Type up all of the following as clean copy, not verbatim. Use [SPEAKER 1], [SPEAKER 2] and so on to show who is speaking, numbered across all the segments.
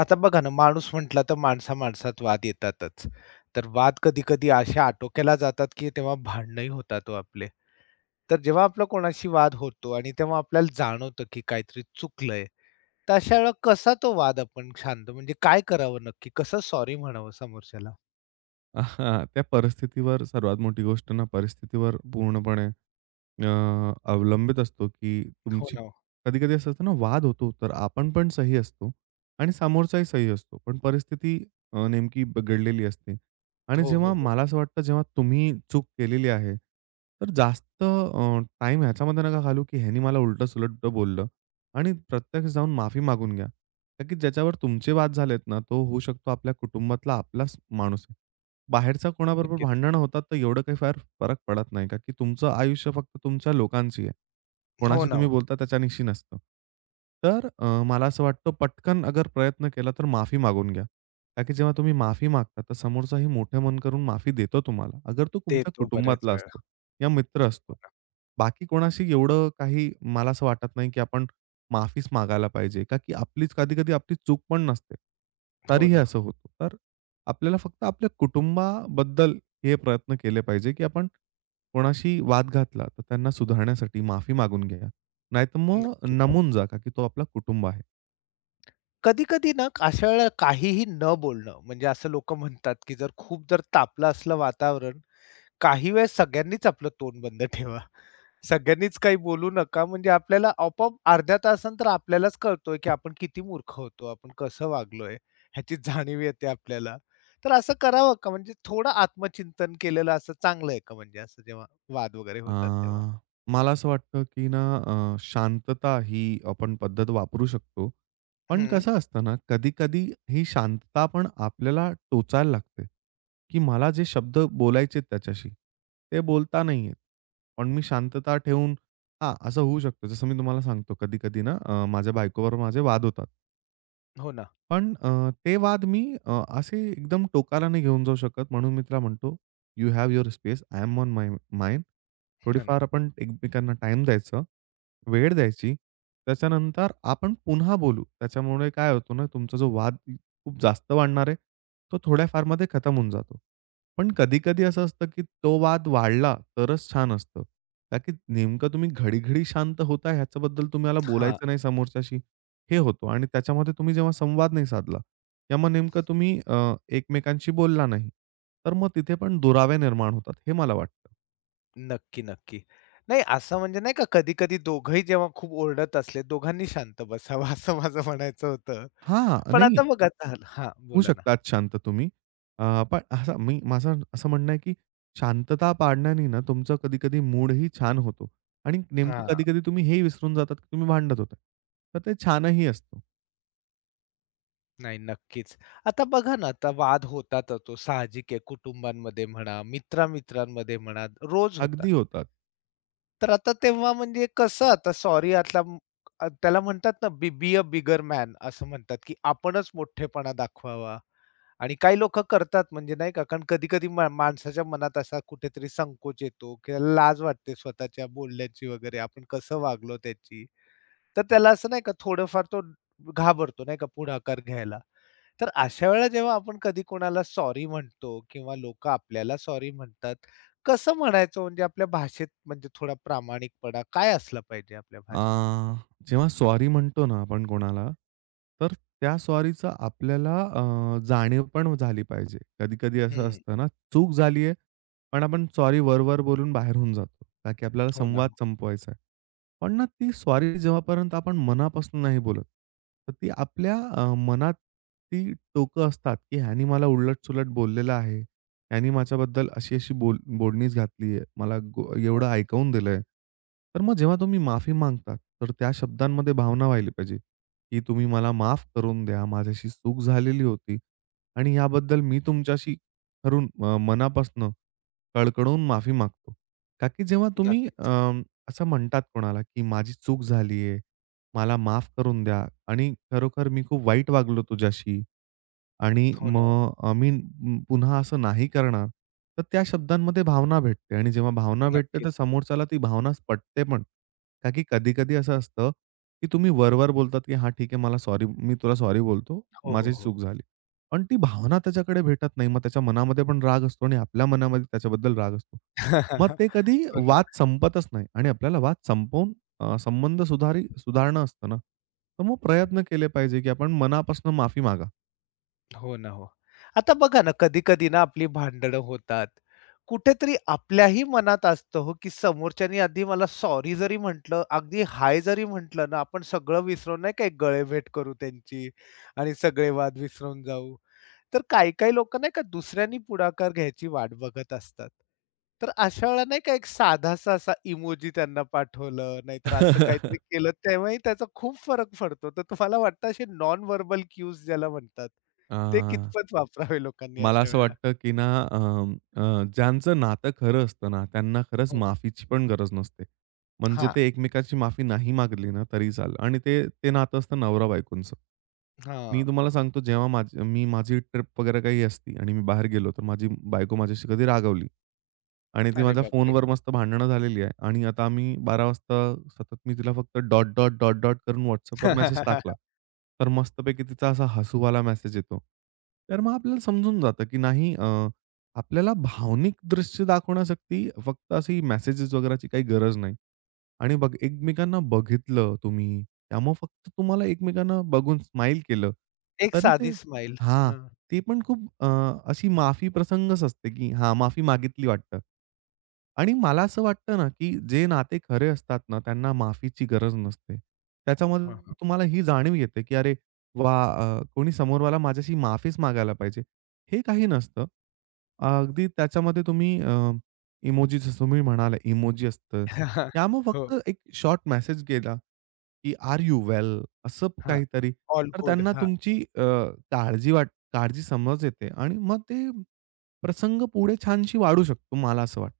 [SPEAKER 1] आता बघा ना, माणूस म्हटला तर माणसा-माणसात वाद येतातच. तर वाद कधी-कधी असे आटोक्याला जातात, की तेव्हा भांडणंही होतात हो आपले. तर जेव्हा आपला कोणाशी वाद होतो आणि तेव्हा आपल्याला जाणवतं, की काहीतरी चुकलंय, तर अशा वेळेला कसा तो वाद आपण शांत म्हणजे काय करावं नक्की? कसं सॉरी म्हणावं समोरच्याला?
[SPEAKER 2] हां, त्या परिस्थितीवर सर्वात मोठी गोष्ट ना परिस्थितीवर पूर्णपणे अवलंबित असतो, की
[SPEAKER 1] हो
[SPEAKER 2] तुमची
[SPEAKER 1] ना. हो.
[SPEAKER 2] कधी-कधी असं असतं ना, वाद होतो, तर आपण पण सही असतो आणि समोरचाही सही असतो. पण परिस्थिती नेमकी बिघडलेली असते आणि
[SPEAKER 1] हो, हो,
[SPEAKER 2] जेव्हा
[SPEAKER 1] हो.
[SPEAKER 2] मला असं वाटतं, जेव्हा तुम्ही चूक केलेली आहे, तर जास्त टाईम ह्याच्यामध्ये नका घालू, की ह्यानी मला उलटं-सुलटं बोललं आणि प्रत्यक्ष जाऊन माफी मागून घ्या. कारण की ज्याच्यावर तुमचे वाद झालेत ना, तो होऊ शकतो आपल्या कुटुंबातला आपलाच माणूस आहे. बाहेरचा कोणाबरोबर
[SPEAKER 1] नक्कीच.
[SPEAKER 2] भांडणं होतात, तर एवढं काही फार फरक पडत नाही का? की तुमचं आयुष्य फक्त तुमच्या लोकांशी आहे.
[SPEAKER 1] हो
[SPEAKER 2] कोणाशी
[SPEAKER 1] ना.
[SPEAKER 2] तुम्ही
[SPEAKER 1] हो.
[SPEAKER 2] बोलता त्याच्यानिशी नसतं. तर मला असं वाटतं पटकन अगर प्रयत्न केला तर माफी मागून घ्या. का की जेव्हा तुम्ही माफी मागता तर समोरचाही मोठे मन करून माफी देतो तुम्हाला. अगर तो
[SPEAKER 1] ते
[SPEAKER 2] तुमच्या
[SPEAKER 1] येतो बऱ्याच
[SPEAKER 2] कुटुंबातला
[SPEAKER 1] वेळा.
[SPEAKER 2] असतो या मित्र असतो. बाकी कोणाशी एवढं काही मला असं वाटत नाही की आपण माफीच मागायला पाहिजे. का की आपलीच कधी-कधी आपली चूक पण नसते.
[SPEAKER 1] हो
[SPEAKER 2] तरीही
[SPEAKER 1] ना.
[SPEAKER 2] असं होतं. तर आपल्याला फक्त आपल्या कुटुंबाबद्दल हे प्रयत्न केले पाहिजे, की आपण कोणाशी वाद घातला, तर त्यांना सुधारण्यासाठी माफी मागून घ्या. नाहीतर मग नमून
[SPEAKER 1] नक्कीच.
[SPEAKER 2] जा, का की तो आपला कुटुंब आहे.
[SPEAKER 1] कधी-कधी ना अशा वेळेला काहीही न बोलणं, म्हणजे असं लोकं म्हणतात, की जर खूप जर तापलं असलं वातावरण, काही वेळेस सगळ्यांनीच आपलं तोंड बंद ठेवा. सगळ्यांनीच काही बोलू नका म्हणजे आपल्याला आपोआप अर्ध्या तासानंतर आपल्यालाच कळतोय, की आपण किती मूर्ख होतो, आपण कसं वागलोय ह्याची जाणीव येते आपल्याला. तर असं करावं का? म्हणजे थोडं आत्मचिंतन केलेलं असं चांगलं आहे का म्हणजे असं जेव्हा वाद वगैरे होतात तेव्हा?
[SPEAKER 2] अ, मला असं वाटतं, की ना शांतता ही आपण पद्धत वापरू शकतो. पण
[SPEAKER 1] हं.
[SPEAKER 2] कसं असतं ना, कधी-कधी ही शांतता पण आपल्याला टोचायला लागते, की मला जे शब्द बोलायचे त्याच्याशी, ते बोलता नाही येत. पण मी शांतता ठेवून हां, असं होऊ शकतं. जसं मी तुम्हाला सांगतो, कधी-कधी ना माझ्या बायकोबरोबर माझे वाद होतात.
[SPEAKER 1] हो ना.
[SPEAKER 2] पण ते वाद मी असे एकदम टोकाला नाही घेऊन जाऊ शकत. म्हणून मी तिला म्हणतो, "you have your space. I am on my mine."
[SPEAKER 1] हं.
[SPEAKER 2] थोडीफार आपण एकमेकांना टाईम द्यायचं, वेळ द्यायची. त्याच्यानंतर आपण पुन्हा बोलू. त्याच्यामुळे काय होतो ना, तुमचा जो वाद खूप जास्त वाढणार आहे, तो थोड्या खतम होऊन जातो. पण कधी-कधी असं असतं, की तो वाद वाढला तरच छान असतं. का की नेमकं तुम्ही घडी-घडी शांत होताय ह्याच्याबद्दल तुम्हाला
[SPEAKER 1] हां.
[SPEAKER 2] बोलायचं नाही समोरच्याशी. हे होतो आणि त्याच्यामध्ये तुम्ही जेव्हा संवाद नाही साधला, किंवा मग नेमकं तुम्ही एकमेकांशी बोलला नाही, तर मग तिथे पण दुरावे निर्माण होतात, हे मला वाटतं.
[SPEAKER 1] नक्की, नक्की. नाही असं म्हणजे नाही का कधी-कधी दोघंही जेव्हा खूप ओरडत असले, दोघांनी शांत बसावं असं माझं म्हणायचं होतं.
[SPEAKER 2] हां,
[SPEAKER 1] पण आता
[SPEAKER 2] नाही
[SPEAKER 1] बघा झालं हां,
[SPEAKER 2] होऊ
[SPEAKER 1] बोला ना.
[SPEAKER 2] शकतात शांत तुम्ही. पण असं मी माझं असं म्हणणं आहे, की शांतता पाळण्याने ना तुमचा कधी-कधी मूडही छान होतो आणि नेमकं कधी-कधी तुम्ही हे विसरून जातात, की तुम्ही भांडत होता. तर ते छानही असतो.
[SPEAKER 1] नाही, नक्कीच. आता बघा ना, आता वाद होतातच तो साहजिक आहे. कुटुंबांमध्ये म्हणा, मित्र म्हणा, रोज
[SPEAKER 2] अगदी
[SPEAKER 1] होतात.
[SPEAKER 2] होतात.
[SPEAKER 1] तर आता तेव्हा म्हणजे कसं आता सॉरी आता त्याला म्हणतात ना, बी बी अ बिगर मॅन असं म्हणतात, की आपणच मोठेपणा दाखवावा आणि काही लोकं करतात म्हणजे नाही का, कारण कधी-कधी माणसाच्या मनात असा कुठेतरी संकोच येतो किंवा लाज वाटते स्वतःच्या बोलण्याची वगैरे, आपण कसं वागलो त्याची. तर त्याला असं नाही का, थोडंफार तो घाबरतो नाही का, पुढाकार घ्यायला. तर अशा वेळेला जेव्हा आपण कधी कोणाला सॉरी म्हणतो किंवा लोक आपल्याला सॉरी म्हणतात, कसं म्हणायचं म्हणजे आपल्या भाषेत म्हणजे थोडा प्रामाणिकपणा काय असला पाहिजे आपल्या
[SPEAKER 2] अ,
[SPEAKER 1] भाषेत?
[SPEAKER 2] जेव्हा सॉरी म्हणतो ना आपण कोणाला, तर त्या सॉरीचा आपल्याला जाणीव पण झाली पाहिजे. कधी-कधी असं
[SPEAKER 1] हं.
[SPEAKER 2] असतं ना, चूक झाली आहे, पण आपण सॉरी वर-वर बोलून बाहेर होऊन जातो. का की आपल्याला
[SPEAKER 1] हो ना.
[SPEAKER 2] संवाद संपवायचा आहे. पण ना ती स्वारी जेव्हापर्यंत आपण मनापासून नाही बोलत, तर ती आपल्या मनात ती टोकं असतात, की ह्यानी मला उलट-सुलट बोललेलं आहे. ह्यानी माझ्याबद्दल अशी-अशी बोल बोलणीच घातली आहे. मला गो एवढं
[SPEAKER 1] हो.
[SPEAKER 2] ऐकवून दिलंय. तर मग जेव्हा तुम्ही माफी मागतात, तर त्या शब्दांमध्ये भावना व्हायला पाहिजे, की तुम्ही मला माफ करून द्या. माझ्याशी चूक झालेली होती आणि याबद्दल मी तुमच्याशी खरून मनापासनं कळकळून माफी मागतो. का की जेव्हा तुम्ही
[SPEAKER 1] नक्कीच.
[SPEAKER 2] असं म्हणतात कोणाला, की माझी चूक झाली आहे. मला माफ करून द्या आणि खरोखर मी खूप वाईट वागलो तुझ्याशी. आणि
[SPEAKER 1] हो ना.
[SPEAKER 2] मग आम्ही पुन्हा असं नाही करणार. तर त्या शब्दांमध्ये भावना भेटते आणि जेव्हा भावना भेटते, तर
[SPEAKER 1] नक्कीच.
[SPEAKER 2] समोरच्याला ती भावना पटते पण. का की कधी-कधी असं असतं, की तुम्ही वरवर बोलतात, की "हां, ठीक आहे, मला सॉरी मी तुला सॉरी बोलतो.
[SPEAKER 1] हो, हो,
[SPEAKER 2] माझी
[SPEAKER 1] हो.
[SPEAKER 2] चूक झाली." पण ती भावना त्याच्याकडे भेटत नाही. मग त्याच्या मनामध्ये पण राग असतो आणि आपल्या मनामध्ये त्याच्याबद्दल राग असतो. मग ते कधी
[SPEAKER 1] हो
[SPEAKER 2] वाद संपतच नाही आणि आपल्याला वाद संपवून संबंध सुधारणं असतं ना. तर मग प्रयत्न केले पाहिजे, की आपण मनापासून माफी मागा.
[SPEAKER 1] हो ना, हो. आता बघा ना, कधी-कधी ना आपली भांडणं होतात. कुठेतरी आपल्याही मनात असतं हो, की समोरच्यानी आधी मला सॉरी जरी म्हटलं, अगदी हाय जरी म्हटलं ना, आपण सगळं विसरून नाही का गळेभेट करू त्यांची आणि सगळे वाद विसरून जाऊ. तर काही-काही लोकं नाही का दुसऱ्यांनी पुढाकार घ्यायची वाट बघत असतात. तर अशा वेळेला नाही का एक साधासा असा इमोजी त्यांना पाठवलं, नाहीतर असं काहीतरी केलं, तेव्हाही त्याचा खूप फरक पडतो. तर तुम्हाला वाटतं असे नॉन व्हर्बल क्यूज ज्याला म्हणतात
[SPEAKER 2] अ,
[SPEAKER 1] ते कितपत वापरावे लोकांनी
[SPEAKER 2] मला
[SPEAKER 1] अशा
[SPEAKER 2] असं
[SPEAKER 1] वेळेला?
[SPEAKER 2] वाटतं, की ना अ, अ, ज्यांचं नातं खरं असतं ना, त्यांना खरंच
[SPEAKER 1] हो.
[SPEAKER 2] माफीची पण गरज नसते. म्हणजे
[SPEAKER 1] हां,
[SPEAKER 2] ते एकमेकाची माफी नाही मागली ना तरी चालेल आणि ते ते नातं असतं नवरा-बायकोचं. मी
[SPEAKER 1] हां.
[SPEAKER 2] तुम्हाला सांगतो जेव्हा माझी ट्रिप वगैरे काही असती आणि मी बाहेर गेलो, तर माझी बायको माझ्याशी कधी रागावली आणि ती
[SPEAKER 1] अरे
[SPEAKER 2] माझ्या
[SPEAKER 1] बापरे!
[SPEAKER 2] फोनवर मस्त भांडणं झालेली आहे आणि आता आम्ही 12:00 वाजता सतत मी तिला फक्त डॉट, डॉट, डॉट, डॉट करून WhatsAppवर मेसेज टाकला. तर मस्तपैकी तिचा असा हसूवाला मेसेज येतो. तर मग आपल्याला समजून जातं, की नाही आपल्याला भावनिक दृश्य दाखवण्यासाठी फक्त अशी मेसेजेस वगैरेची काही गरज नाही. आणि बघ एकमेकांना बघितलं तुम्ही. त्यामुळे फक्त तुम्हाला एकमेकांना बघून स्माईल केलं.
[SPEAKER 1] एक
[SPEAKER 2] तरी ते
[SPEAKER 1] साधी स्माईल.
[SPEAKER 2] हां.
[SPEAKER 1] हां.
[SPEAKER 2] ते पण खूप अशी माफी प्रसंगच असते, की हां, माफी मागितली वाटतं. आणि मला असं वाटतं ना, की जे नाते खरे असतात ना, त्यांना माफीची गरज नसते.
[SPEAKER 1] हां, हां.
[SPEAKER 2] त्याच्यामध्ये तुम्हाला ही जाणीव येते, की अरे वाह! कोणी समोरवाला माझ्याशी माफीच मागायला पाहिजे. हे काही नसतं. अगदी त्याच्यामध्ये तुम्ही तुम्ही म्हणाला, इमोजी असतं. त्यामुळे फक्त
[SPEAKER 1] हो,
[SPEAKER 2] एक शॉर्ट मेसेज गेला, की "आर यू वेल?" असं
[SPEAKER 1] हां.
[SPEAKER 2] काहीतरी.
[SPEAKER 1] ऑल
[SPEAKER 2] तर
[SPEAKER 1] गुड.
[SPEAKER 2] त्यांना
[SPEAKER 1] हां.
[SPEAKER 2] तुमची काळजी समज येते आणि मग ते प्रसंग पुढे छानशी वाढू शकतो, मला असं वाटतं.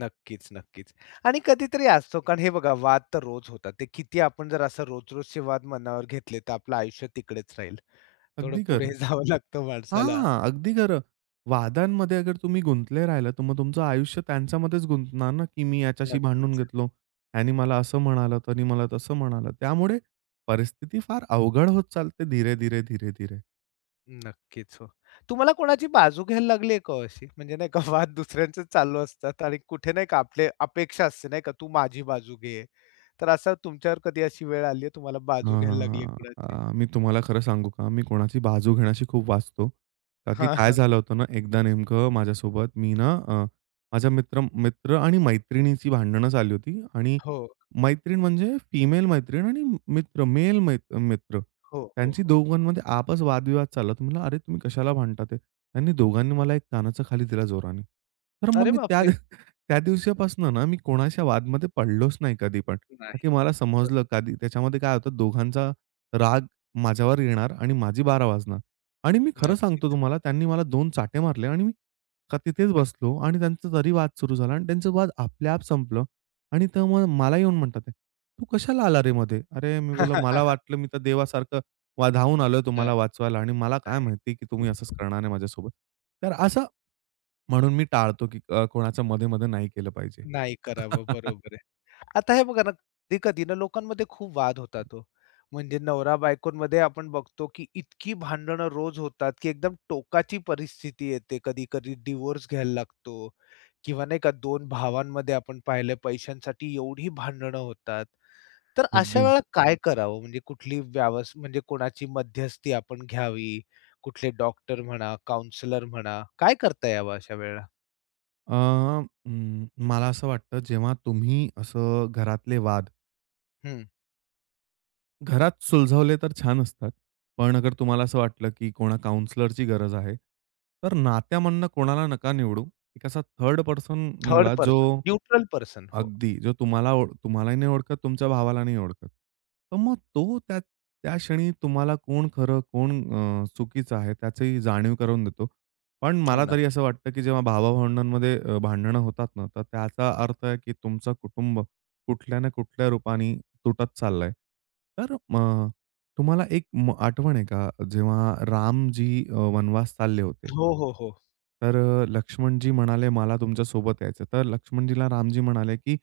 [SPEAKER 1] नक्कीच, नक्कीच. आणि कधीतरी असतो कारण हे बघा वाद तर रोज होतात. ते किती आपण जर असं रोज-रोजचे वाद मनावर घेतले तर आपलं आयुष्य तिकडेच राहील. थोडं
[SPEAKER 2] अगदी
[SPEAKER 1] पुढे
[SPEAKER 2] खरं.
[SPEAKER 1] जावं लागतं माणसाला.
[SPEAKER 2] हां, अगदी खरं. वादांमध्ये अगर तुम्ही गुंतले राहिलात, तर मग तुमचं आयुष्य त्यांच्यामध्येच गुंतणार ना, की मी याच्याशी भांडून
[SPEAKER 1] नक्कीच.
[SPEAKER 2] घेतलो. ह्यानी मला असं म्हणाला, त्यानी मला तसं म्हणाला. त्यामुळे परिस्थिती फार अवघड होत चालते धीरे, धीरे, धीरे, धीरे.
[SPEAKER 1] नक्कीच हो. तुम्हाला कोणाची बाजू घ्यायला लागली आहे का हो अशी? म्हणजे नाही का वाद दुसऱ्यांचे चालू असतात आणि कुठे नाही का आपले अपेक्षा असते नाही का, तू माझी बाजू घे. तर असं तुमच्यावर कधी अशी वेळ आली आहे तुम्हाला बाजू
[SPEAKER 2] हां,
[SPEAKER 1] घ्यायला
[SPEAKER 2] हां,
[SPEAKER 1] लागली आहे कुणाची?
[SPEAKER 2] हां. मी तुम्हाला खरं सांगू का? मी कोणाची बाजू घेण्याशी खूप वाचतो. का की
[SPEAKER 1] हां,
[SPEAKER 2] काय
[SPEAKER 1] हां.
[SPEAKER 2] झालं होतं ना, एकदा नेमकं माझ्यासोबत मी ना माझ्या मित्र मित्र आणि मैत्रिणीची भांडणं झाली होती आणि
[SPEAKER 1] हो,
[SPEAKER 2] मैत्रीण म्हणजे फिमेल मैत्रीण आणि मित्र मेल मित्र.
[SPEAKER 1] हो, हो,
[SPEAKER 2] त्यांची
[SPEAKER 1] हो.
[SPEAKER 2] दोघांमध्ये आपस वादविवाद चालला होता. म्हणलं, "अरे, तुम्ही कशाला भांडता ते?" त्यांनी दोघांनी मला एक कानाचा खाली दिला जोराने. तर मग
[SPEAKER 1] अरे
[SPEAKER 2] मी त्या
[SPEAKER 1] बापरे!
[SPEAKER 2] त्या दिवसापासून ना, मी कोणाच्या वादमध्ये पडलोच नाही कधी पण. का की
[SPEAKER 1] नाही.
[SPEAKER 2] मला समजलं कधी त्याच्यामध्ये काय होतं दोघांचा राग माझ्यावर येणार आणि माझी 12 वाजणार. आणि मी खरं सांगतो
[SPEAKER 1] नक्कीच.
[SPEAKER 2] तुम्हाला त्यांनी मला 2 चाटे मारले आणि मी का तिथेच बसलो आणि त्यांचा तरी वाद सुरू झाला आणि त्यांचं वाद आपल्याआप संपलं आणि तर मग मला येऊन म्हणतात आहे, "तू कशाला आला रे मध्ये?" अरे, मी बोललो, "मला वाटलं मी तर देवासारखं वा आलोय
[SPEAKER 1] नाही,
[SPEAKER 2] तुम्हाला वाचवायला आणि मला काय
[SPEAKER 1] नाही.
[SPEAKER 2] माहिती की तुम्ही असंच करणार आहे माझ्यासोबत." तर असं म्हणून मी टाळतो की कोणाचं मध्ये-मध्ये नाही केलं पाहिजे.
[SPEAKER 1] नाही करावं. बरोबर. आता हे बघा ना, कधी-कधी ना लोकांमध्ये खूप वाद होतात हो. म्हणजे नवरा बायकोंमध्ये आपण बघतो, की इतकी भांडणं रोज होतात, की एकदम टोकाची परिस्थिती येते. कधी-कधी डिव्होर्स घ्यायला लागतो किंवा नाही का दोन भावांमध्ये आपण पाहिलं पैशांसाठी एवढी भांडणं होतात. तर अशा
[SPEAKER 2] अगदी.
[SPEAKER 1] वेळेला काय करावं? म्हणजे कुठली म्हणजे कोणाची मध्यस्थी आपण घ्यावी? कुठले डॉक्टर म्हणा, काउन्सिलर म्हणा, काय करता यावं अशा वेळेला?
[SPEAKER 2] अ, मला असं वाटतं, जेव्हा तुम्ही असं घरातले वाद घरात सुलझवले तर छान असतात. पण अगर तुम्हाला असं वाटलं, की कोणा काउंसलरची गरज आहे, तर नात्यामधनं कोणाला नका निवडू. एक असा थर्ड पर्सन
[SPEAKER 1] थर्ड
[SPEAKER 2] निवडा जो
[SPEAKER 1] पर्सन, न्यूट्रल पर्सन. हो.
[SPEAKER 2] अगदी जो तुम्हाला तुम्हालाही नाही ओळखत, तुमच्या भावाला नाही ओळखत. तर मग तो त्या त्या क्षणी तुम्हाला कोण खरं, कोण चुकीचं आहे त्याची जाणीव करून देतो. पण
[SPEAKER 1] हो
[SPEAKER 2] मला
[SPEAKER 1] ना.
[SPEAKER 2] तरी असं वाटतं, की जेव्हा भावा-भावंडांमध्ये भांडणं होतात ना, तर त्याचा अर्थ आहे, की तुमचं कुटुंब कुठल्या ना कुठल्या रूपाने तुटत चाललाय. तर मग तुम्हाला एक आठवण आहे का जेव्हा रामजी वनवास चालले होते.
[SPEAKER 1] हो, हो, हो.
[SPEAKER 2] तर लक्ष्मणजी म्हणाले, "मला तुमच्यासोबत यायचं." तर लक्ष्मणजीला रामजी म्हणाले, की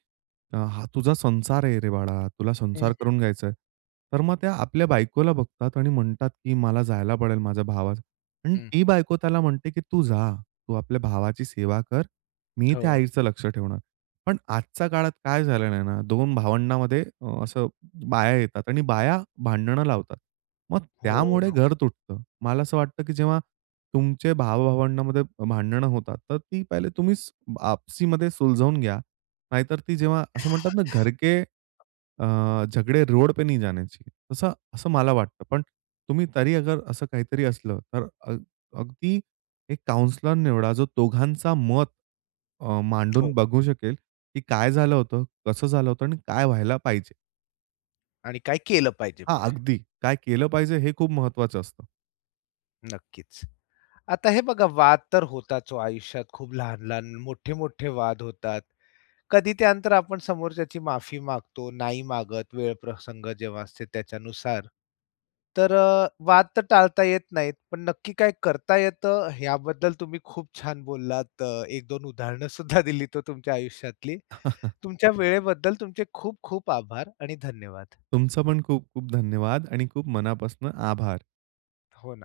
[SPEAKER 2] हा तुझा संसार आहे रे बाळा, तुला
[SPEAKER 1] हं,
[SPEAKER 2] संसार करून घ्यायचा तर मग त्या आपल्या बायकोला बघतात आणि म्हणतात, की "मला जायला पडेल माझ्या भावात." आणि
[SPEAKER 1] हं.
[SPEAKER 2] ती बायको त्याला म्हणते, की "तू जा. तू आपल्या भावाची सेवा कर. मी त्या
[SPEAKER 1] हो,
[SPEAKER 2] आईचं लक्ष ठेवणार." पण आजच्या काळात काय झालेलं आहे ना, 2 भावंडामध्ये असं बाया येतात आणि बाया भांडणं लावतात. मग
[SPEAKER 1] हो
[SPEAKER 2] त्यामुळे
[SPEAKER 1] ना.
[SPEAKER 2] घर तुटतं. मला असं वाटतं, की जेव्हा तुमचे भाव भांडणं होतात, तर ती पहिले तुम्हीच आपसीमध्ये सुलझवून घ्या. नाहीतर ती जेव्हा असं म्हणतात ना, घर के अ, झगडे रोड पे नाही जाण्याची. तसं असं मला वाटतं. पण तुम्ही तरी अगर असं काहीतरी असलं, तर अगदी एक काउंसलर निवडा, जो दोघांचा मत
[SPEAKER 1] हो.
[SPEAKER 2] मांडून बघू शकेल, की काय झालं होतं, कसं झालं होतं आणि काय व्हायला पाहिजे.
[SPEAKER 1] आणि काय केलं पाहिजे
[SPEAKER 2] हां,
[SPEAKER 1] पुढे.
[SPEAKER 2] अगदी काय केलं पाहिजे हे खूप महत्त्वाचं असतं.
[SPEAKER 1] नक्कीच. आता हे बघा वाद तर होताच हो आयुष्यात खूप लहान-लहान, मोठे-मोठे वाद होतात. कधी त्यानंतर आपण समोरच्याची माफी मागतो, नाही मागत, वेळ प्रसंग जेव्हा असते त्याच्यानुसार. तर वाद तर टाळता येत नाहीत, पण नक्की काय करता येतं याबद्दल तुम्ही खूप छान बोललात. 1-2 उदाहरणं सुद्धा दिलीत हो तुमच्या आयुष्यातली. तुमच्या वेळेबद्दल तुमचे खूप खूप आभार आणि धन्यवाद.
[SPEAKER 2] तुमचं पण खूप खूप धन्यवाद आणि खूप मनापासून आभार.
[SPEAKER 1] हो